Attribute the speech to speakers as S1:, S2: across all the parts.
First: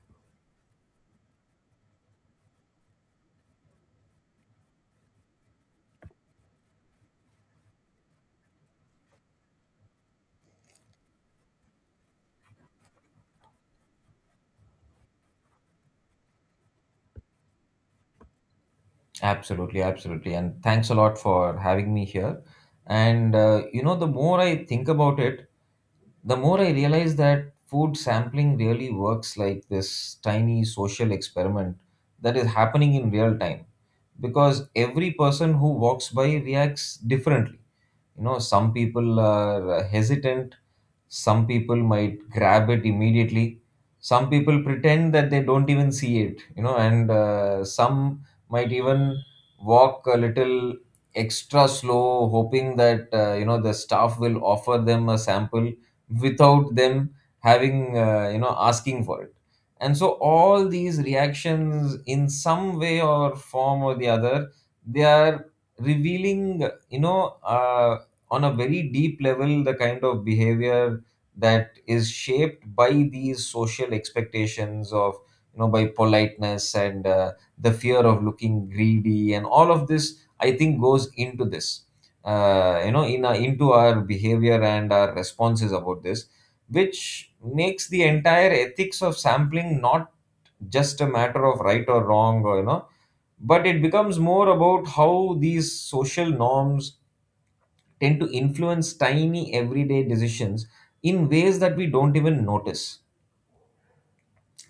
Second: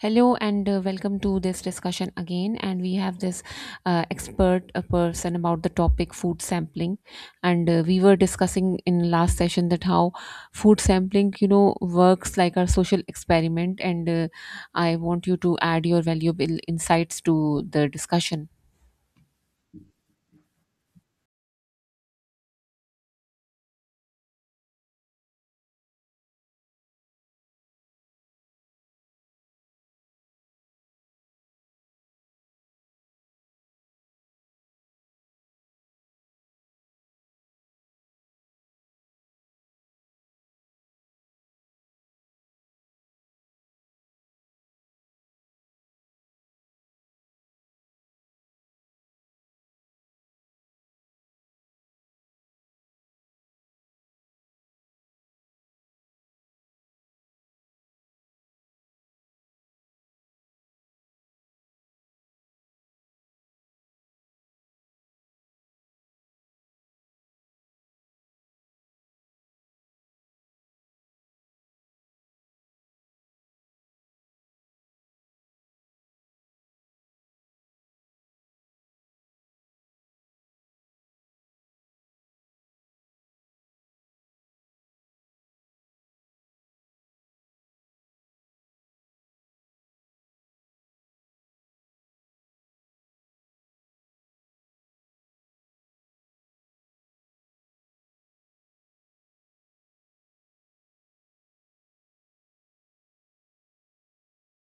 S1: Hello and welcome to this discussion again. And we have this expert person about the topic food sampling. And we were discussing in last session that how food sampling, you know, works like a social experiment. And I want you to add your valuable insights to the discussion.
S2: Absolutely, absolutely. And thanks a lot for having me here. The more I think about it, the more I realize that food sampling really works like this tiny social experiment that is happening in real time, because every person who walks by reacts differently. You know, some people are hesitant, some people might grab it immediately, some people pretend that they don't even see it. You know and uh, some might even walk a little extra slow, hoping that the staff will offer them a sample without them having asking for it. And so all these reactions, in some way or form or the other, they are revealing, on a very deep level, the kind of behavior that is shaped by these social expectations of, you know, by politeness and the fear of looking greedy. And all of this, I think, goes into this you know in our, into our behavior and our responses about this, which makes the entire ethics of sampling not just a matter of right or wrong, or, you know, but it becomes more about how these social norms tend to influence tiny everyday decisions in ways that we don't even notice.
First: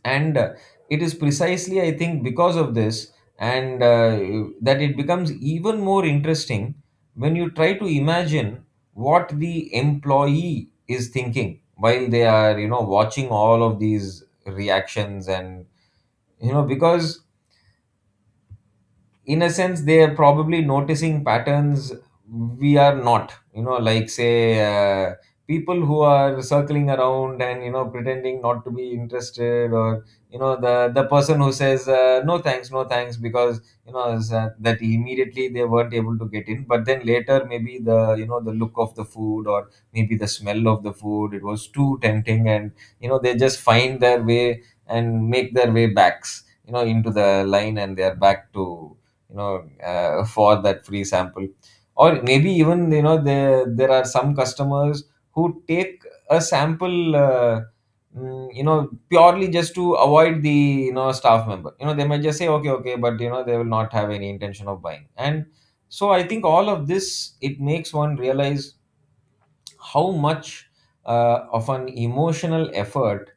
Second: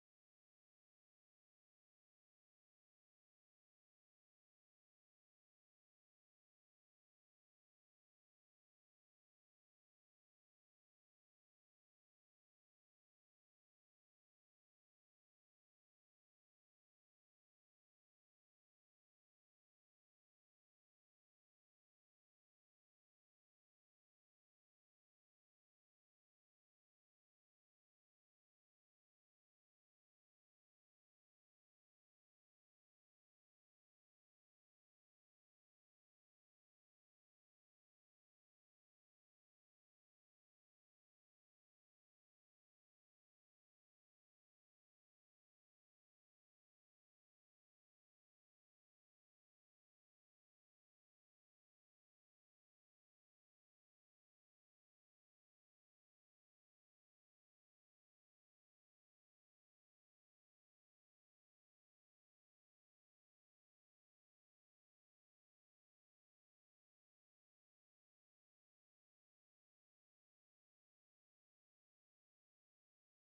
S2: And it is precisely, I think, because of this and that it becomes even more interesting when you try to imagine what the employee is thinking while they are, you know, watching all of these reactions. And, you know, because in a sense they are probably noticing patterns we are not, you know, like, say, uh, people who are circling around and, you know, pretending not to be interested, or, you know, the person who says, "No thanks, no thanks," because, you know, that immediately they weren't able to get in, but then later maybe the, you know, the look of the food, or maybe the smell of the food, it was too tempting, and, you know, they just find their way and make their way backs, you know, into the line, and they are back to, you know, for that free sample. Or maybe even, you know, there are some customers who take a sample, you know, purely just to avoid the, you know, staff member. You know, they might just say, "Okay, okay," but, you know, they will not have any intention of buying. And so I think all of this, it makes one realize how much of an emotional effort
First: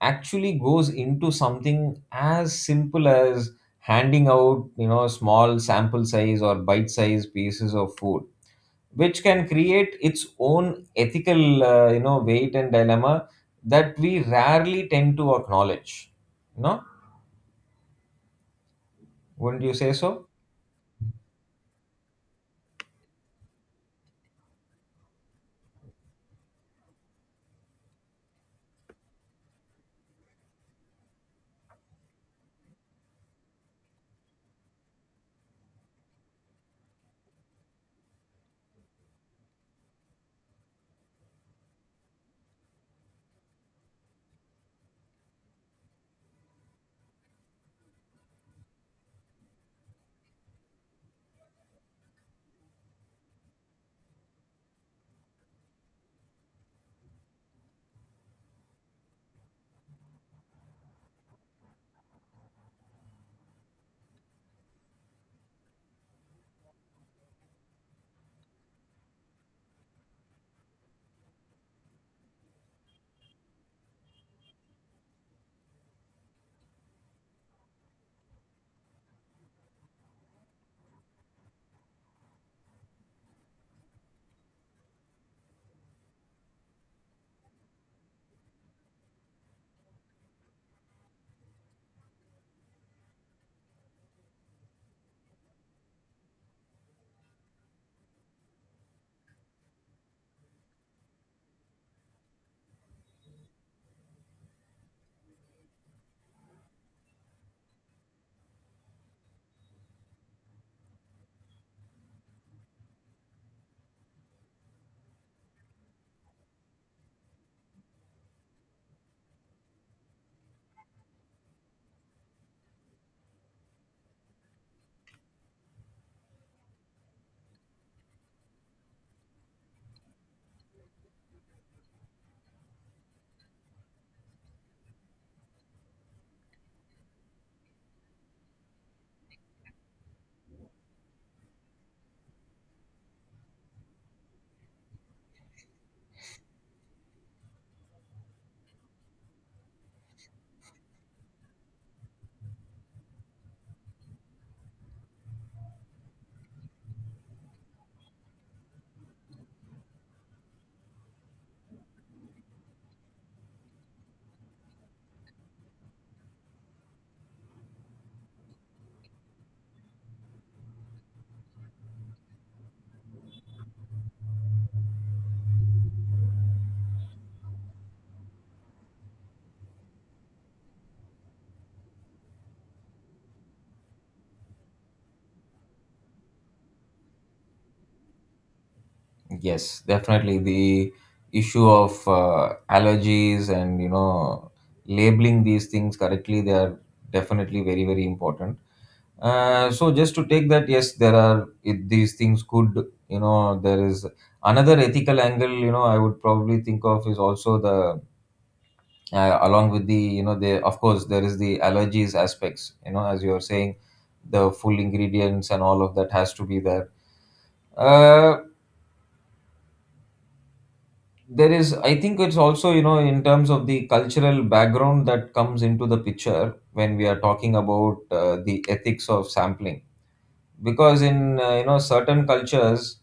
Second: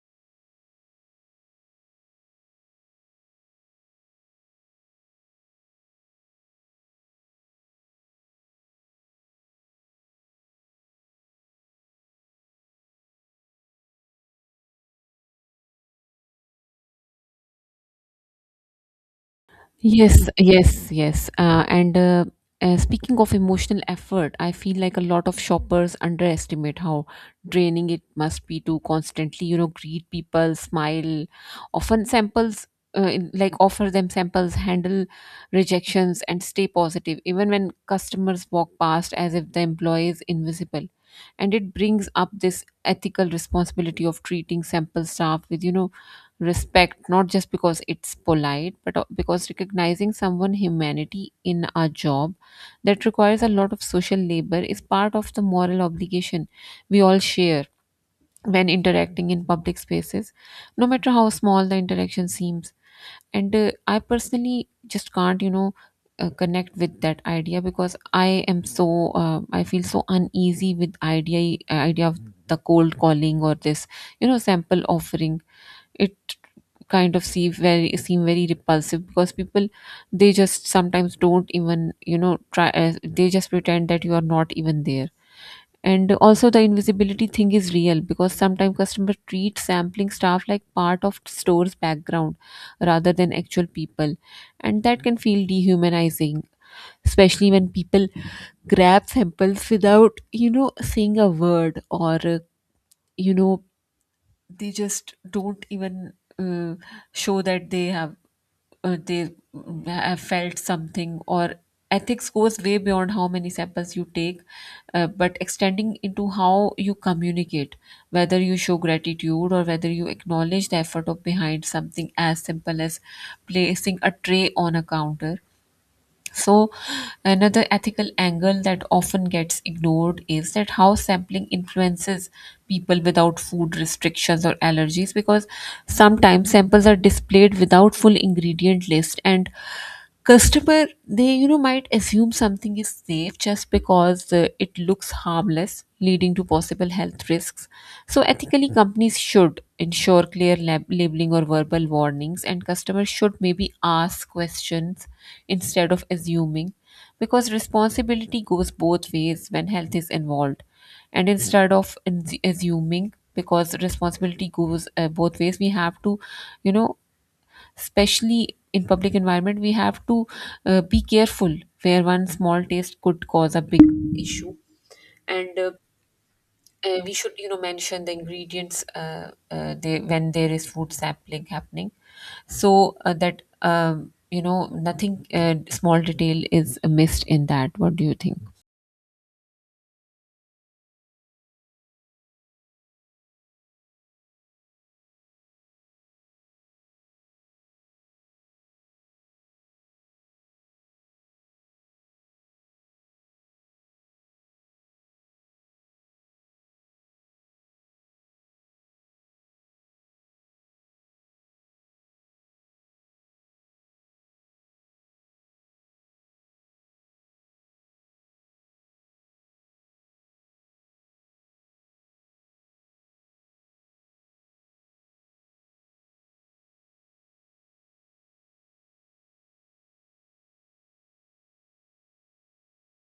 S2: actually goes into something as simple as handing out, you know, small sample size or bite size pieces of food, which can create its own ethical, weight and dilemma that we rarely tend to acknowledge, no? Wouldn't you say
S1: Yes,
S2: so?
S1: yes, yes. And speaking of emotional effort, I feel like a lot of shoppers underestimate how draining it must be to constantly, you know, greet people, smile, often samples, like offer them samples, handle rejections, and stay positive, even when customers walk past as if the employee is invisible. And it brings up this ethical responsibility of treating sample staff with, you know, respect, not just because it's polite but because recognizing someone humanity in a job that requires a lot of social labor is part of the moral obligation we all share when interacting in public spaces, no matter how small the interaction seems. And I personally just can't, you know, connect with that idea because I am so I feel so uneasy with idea of the cold calling or this, you know, sample offering. It kind of see very seem very repulsive because people, they just sometimes don't even, you know, try. They just pretend that you are not even there. And also the invisibility thing is real, because sometimes customers treat sampling staff like part of store's background rather than actual people, and that can feel dehumanizing, especially when people grab samples without, you know, saying a word. Or You know, they just don't even, uh, show that they have have felt something. Or ethics goes way beyond how many samples you take, but extending into how you communicate, whether you show gratitude or whether you acknowledge the effort of behind something as simple as placing a tray on a counter. So, another ethical angle that often gets ignored is that how sampling influences people without food restrictions or allergies, because sometimes samples are displayed without full ingredient list, and customer, they, you know, might assume something is safe just because it looks harmless, leading to possible health risks. So, ethically, companies should ensure clear labeling or verbal warnings, and customers should maybe ask questions instead of assuming, because responsibility goes both ways when health is involved. And instead of assuming, because responsibility goes both ways, we have to, you know, especially in public environment, we have to be careful, where one small taste could cause a big issue. And we should, you know, mention the ingredients, when there is food sampling happening, so that you know, nothing small detail is missed in that. What do you think?
S2: Yes, definitely. The issue of allergies and, you know, labeling these things correctly, they are definitely very very important. So just to take that, yes, these things could, you know, there is another ethical angle, you know, I would probably think of is also the, along with the, you know, the, of course, there is the allergies aspects, you know, as you are saying, the full ingredients and all of that has to be there. Uh, there is, I think it's also, you know, in terms of the cultural background that comes into the picture when we are talking about the ethics of sampling, because in, you know, certain cultures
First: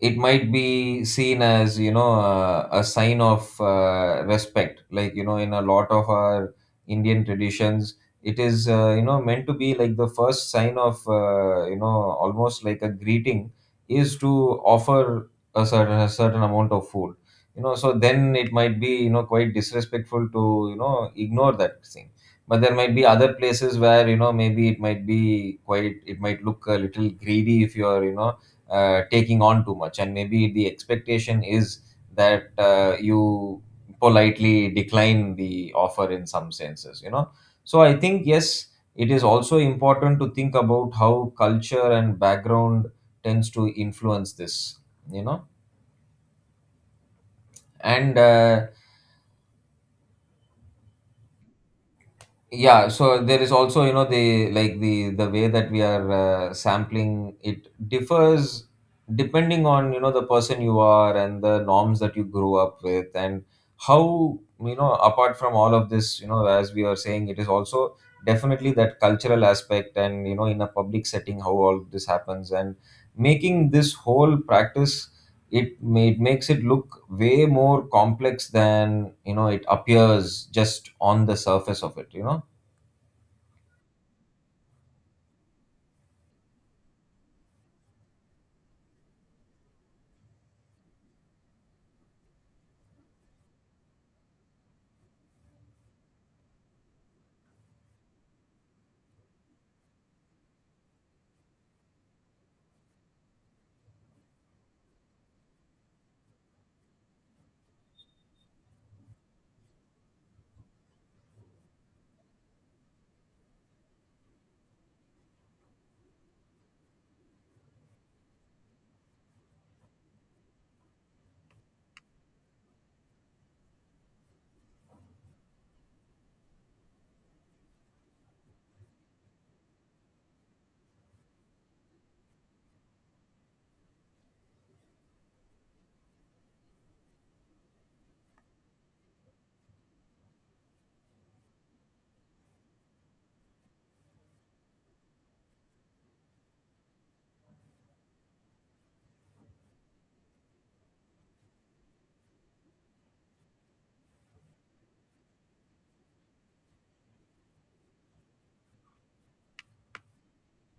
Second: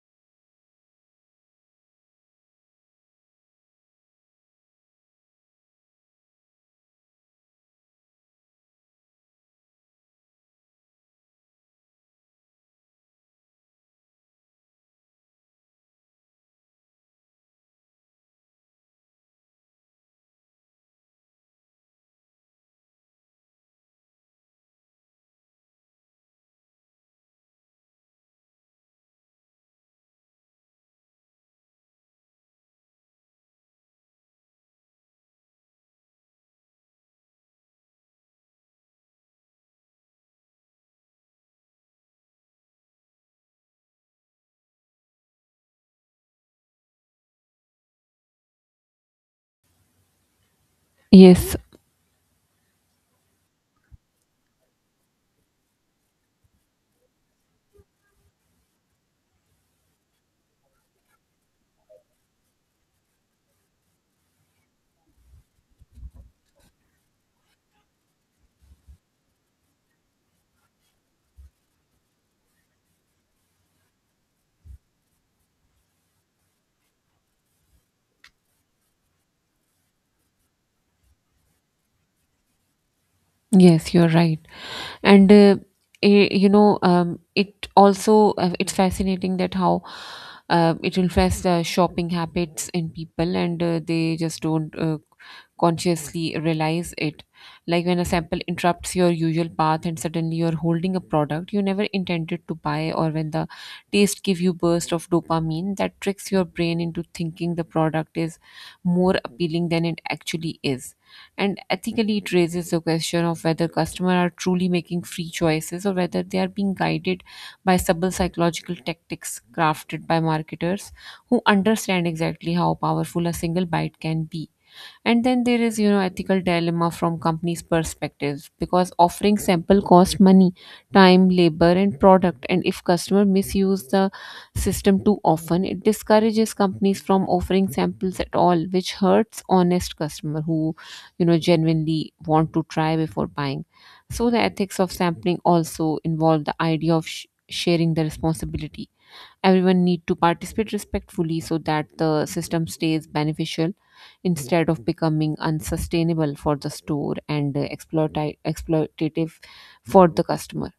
S2: it might be seen as, you know, a sign of respect, like, you know, in a lot of our Indian traditions it is, you know, meant to be like the first sign of, you know, almost like a greeting, is to offer a certain, a certain amount of food, you know. So then it might be, you know, quite disrespectful to, you know, ignore that thing. But there might be other places where, you know, maybe it might be quite, it might look a little greedy if you are, you know, taking on too much, and maybe the expectation is that you politely decline the offer in some senses, you know. So I think, yes, it is also important to think about how culture and background tends to influence this, you know, and
S1: Yes.
S2: yeah. So there is also, you know, the, like, the way that we are sampling, it differs depending on, you know, the person you are and the norms that you grew up with. And how, you know, apart from all of this, you know, as we are saying, it is also definitely that cultural aspect, and, you know, in a public setting how all of this happens, and making this whole practice, it makes it look way more complex than, you know, it appears just on the surface of it, you know.
S1: Yes, you're right. And you know, it also it's fascinating that how it influences the shopping habits in people, and they just don't consciously realize it. Like when a sample interrupts your usual path, and suddenly you're holding a product you never intended to buy, or when the taste give you burst of dopamine that tricks your brain into thinking the product is more appealing than it actually is. And ethically, it raises the question of whether customers are truly making free choices or whether they are being guided by subtle psychological tactics crafted by marketers who understand exactly how powerful a single bite can be. And then there is, you know, ethical dilemma from companies' perspectives, because offering sample cost money, time, labor, and product. And if customer misuse the system too often, it discourages companies from offering samples at all, which hurts honest customer who, you know, genuinely want to try before buying. So the ethics of sampling also involve the idea of sharing the responsibility. Everyone need to participate respectfully so that the system stays beneficial instead of becoming unsustainable for the store and exploitative for the customer.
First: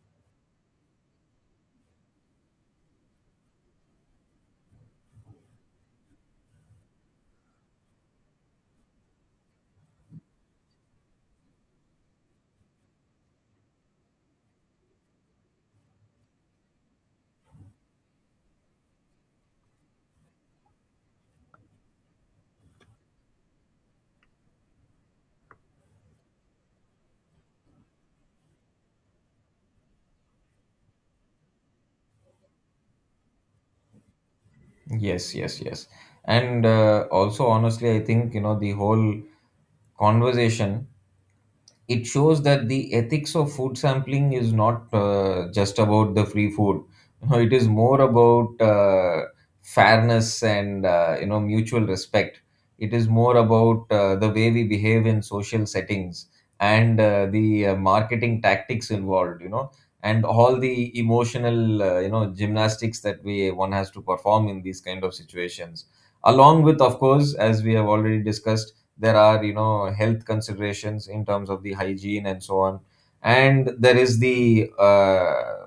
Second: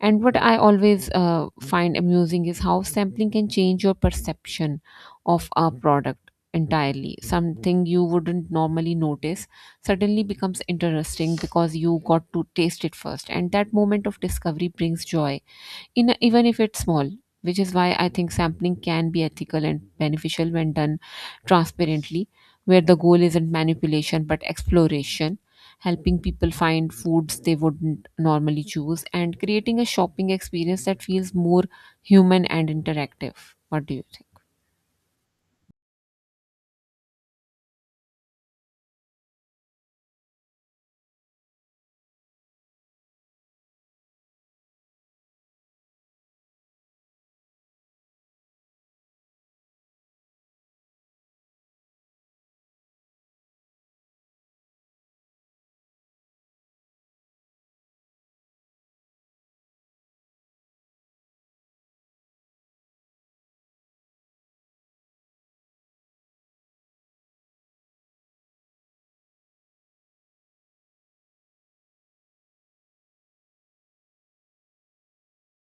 S1: And what I always find amusing is how sampling can change your perception of a product entirely. Something you wouldn't normally notice suddenly becomes interesting because you got to taste it first, and that moment of discovery brings joy in, even if it's small, which is why I think sampling can be ethical and beneficial when done transparently, where the goal isn't manipulation but exploration, helping people find foods they wouldn't normally choose and creating a shopping experience that feels more human and interactive. What do you think?
S2: Yes, yes, yes. And also, honestly, I think, you know, the whole conversation, it shows that the ethics of food sampling is not just about the free food. You know, it is more about fairness and, you know, mutual respect. It is more about the way we behave in social settings, and the marketing tactics involved, you know, and all the emotional, gymnastics that we one has to perform in these kind of situations, along with, of course, as we have already discussed, there are, you know, health considerations in terms of the hygiene and so on. And there is the,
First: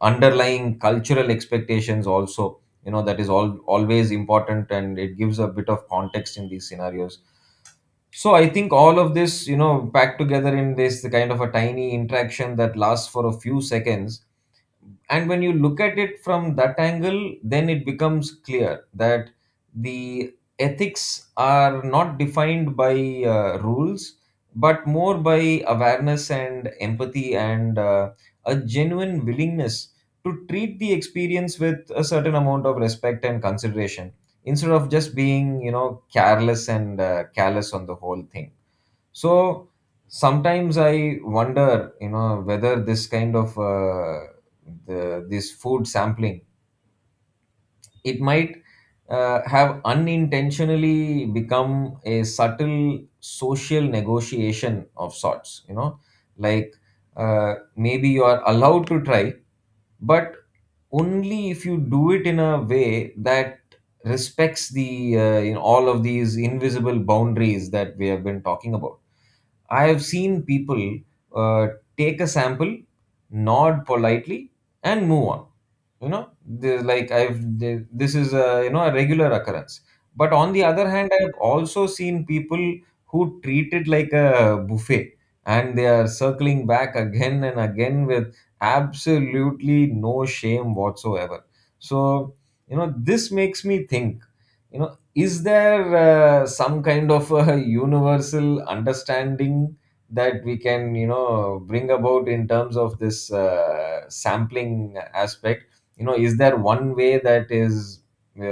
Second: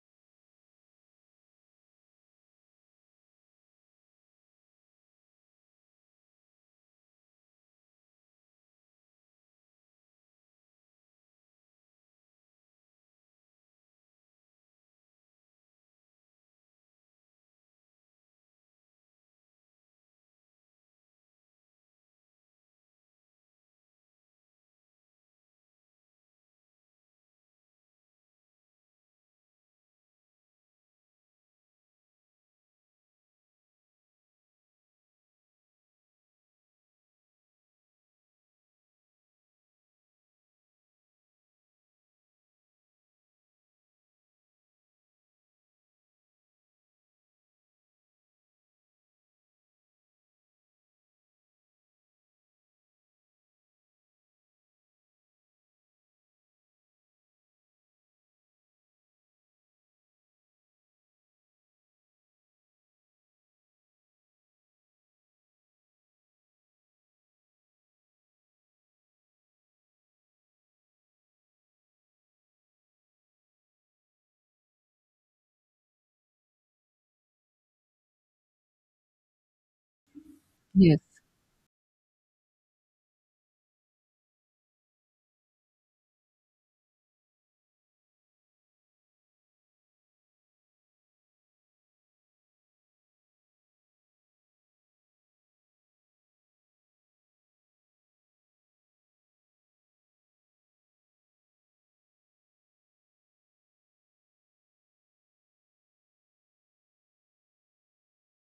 S2: underlying cultural expectations also, you know, that is all always important, and it gives a bit of context in these scenarios. So I think all of this, you know, packed together in this kind of a tiny interaction that lasts for a few seconds, and when you look at it from that angle, then it becomes clear that the ethics are not defined by rules, but more by awareness and empathy and, a genuine willingness to treat the experience with a certain amount of respect and consideration, instead of just being, you know, careless and, callous on the whole thing. So sometimes I wonder, you know, whether this kind of, this food sampling, it might have unintentionally become a subtle social negotiation of sorts. You know, like, maybe you are allowed to try, but only if you do it in a way that respects the, you know, all of these invisible boundaries that we have been talking about. I have seen people uh, take a sample, nod politely, and move on. You know, this is, a you know, a regular occurrence. But on the other
S1: Yes.
S2: hand, I have also seen people who treat it like a buffet, and they are circling back again and again with absolutely no shame whatsoever. So, you know, this makes me think. You know, is there some kind of a universal understanding that we can, you know, bring about in terms of this, sampling aspect? You know, is there one way that is uh,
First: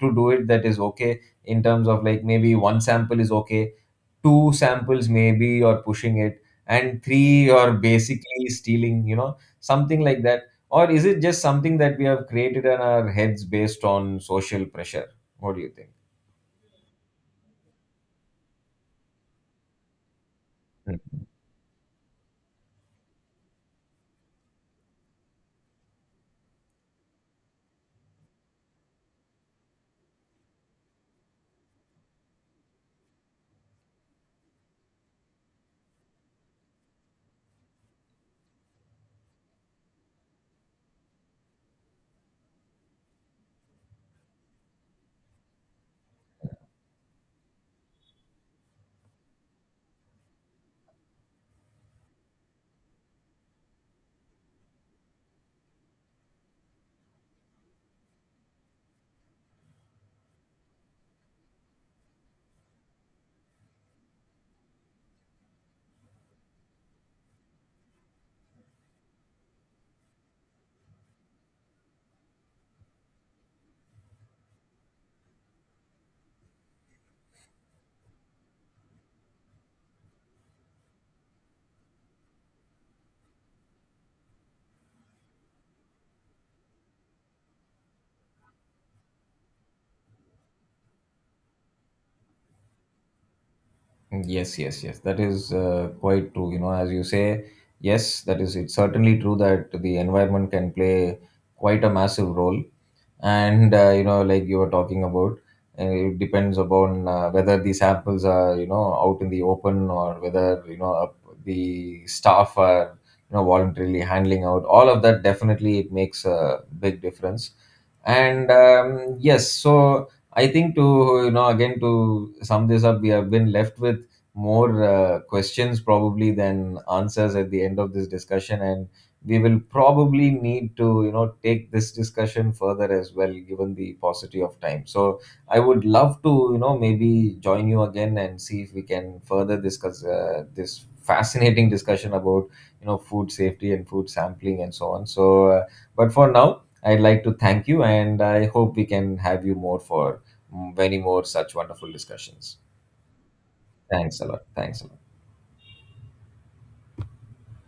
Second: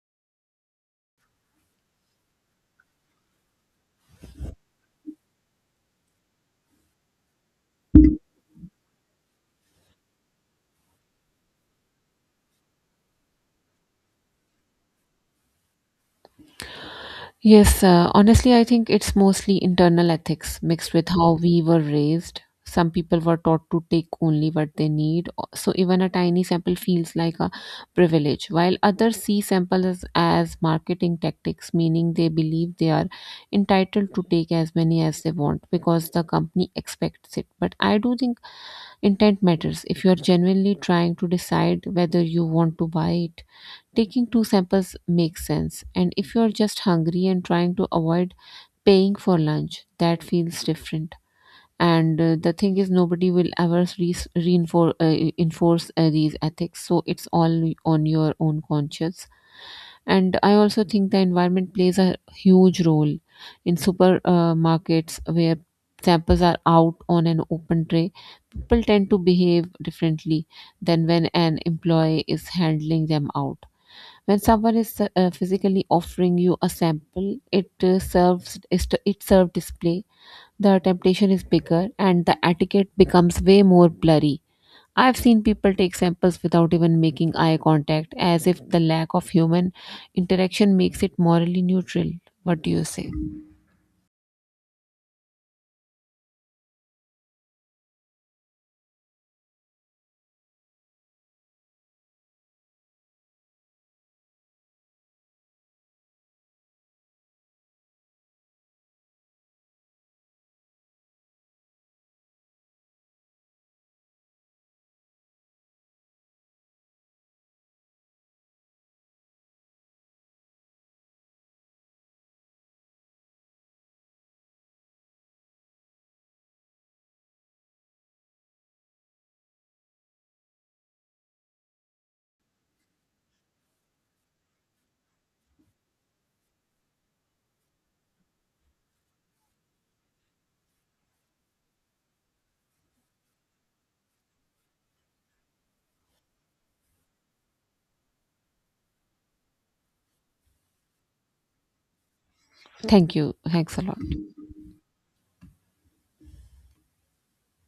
S2: to do it that is okay? In terms of, like, maybe one sample is okay, two samples maybe you're pushing it, and three you're basically stealing, you know, something like that? Or is it just something that we have created in our heads based on social pressure? What do you think?
S1: Yes, honestly, I think it's mostly internal ethics mixed with
S2: Mm.
S1: how we were raised. Some people were taught to take only what they need, so even a tiny sample feels like a privilege, while others see samples as marketing tactics, meaning they believe they are entitled to take as many as they want because the company expects it. But I do think intent matters. If you are genuinely trying to decide whether you want to buy it, taking two samples makes sense. And if you're just hungry and trying to avoid paying for lunch, that feels different. And the thing is, nobody will ever reinforce enforce these ethics, so it's all on your own conscience. And I also think the environment plays a huge role. In supermarkets where samples are out on an open tray, people tend to behave differently than when an employee is handling them out. When someone is physically offering you a sample, it serves it serves display, the temptation is bigger and the etiquette becomes way more blurry. I've seen people take samples without even making eye contact, as if the lack of human interaction makes it morally neutral. What do you say?
S2: Yes, yes, yes. That is quite true. You know, as you say, yes, that is. It's certainly true that the environment can play quite a massive role. And, you know, like you were talking about, it depends upon whether the samples are, you know, out in the open, or whether, you know, the staff are, you know, voluntarily handling out. All of that, definitely it makes a big difference. And, yes, so I think, to, you know, again, to sum this up, we have been left with more questions probably than answers at the end of this discussion. And we will probably need to, you know, take this discussion further as well, given the paucity of time. So I would love to, you know, maybe join you again and see if we can further discuss this fascinating discussion about, you know, food safety and food sampling and so on. So but for now, I'd like to thank you, and I hope we can have you more for, many more such wonderful discussions.
S1: Thank you. Thanks a lot.
S2: Thanks a lot. Thanks a lot.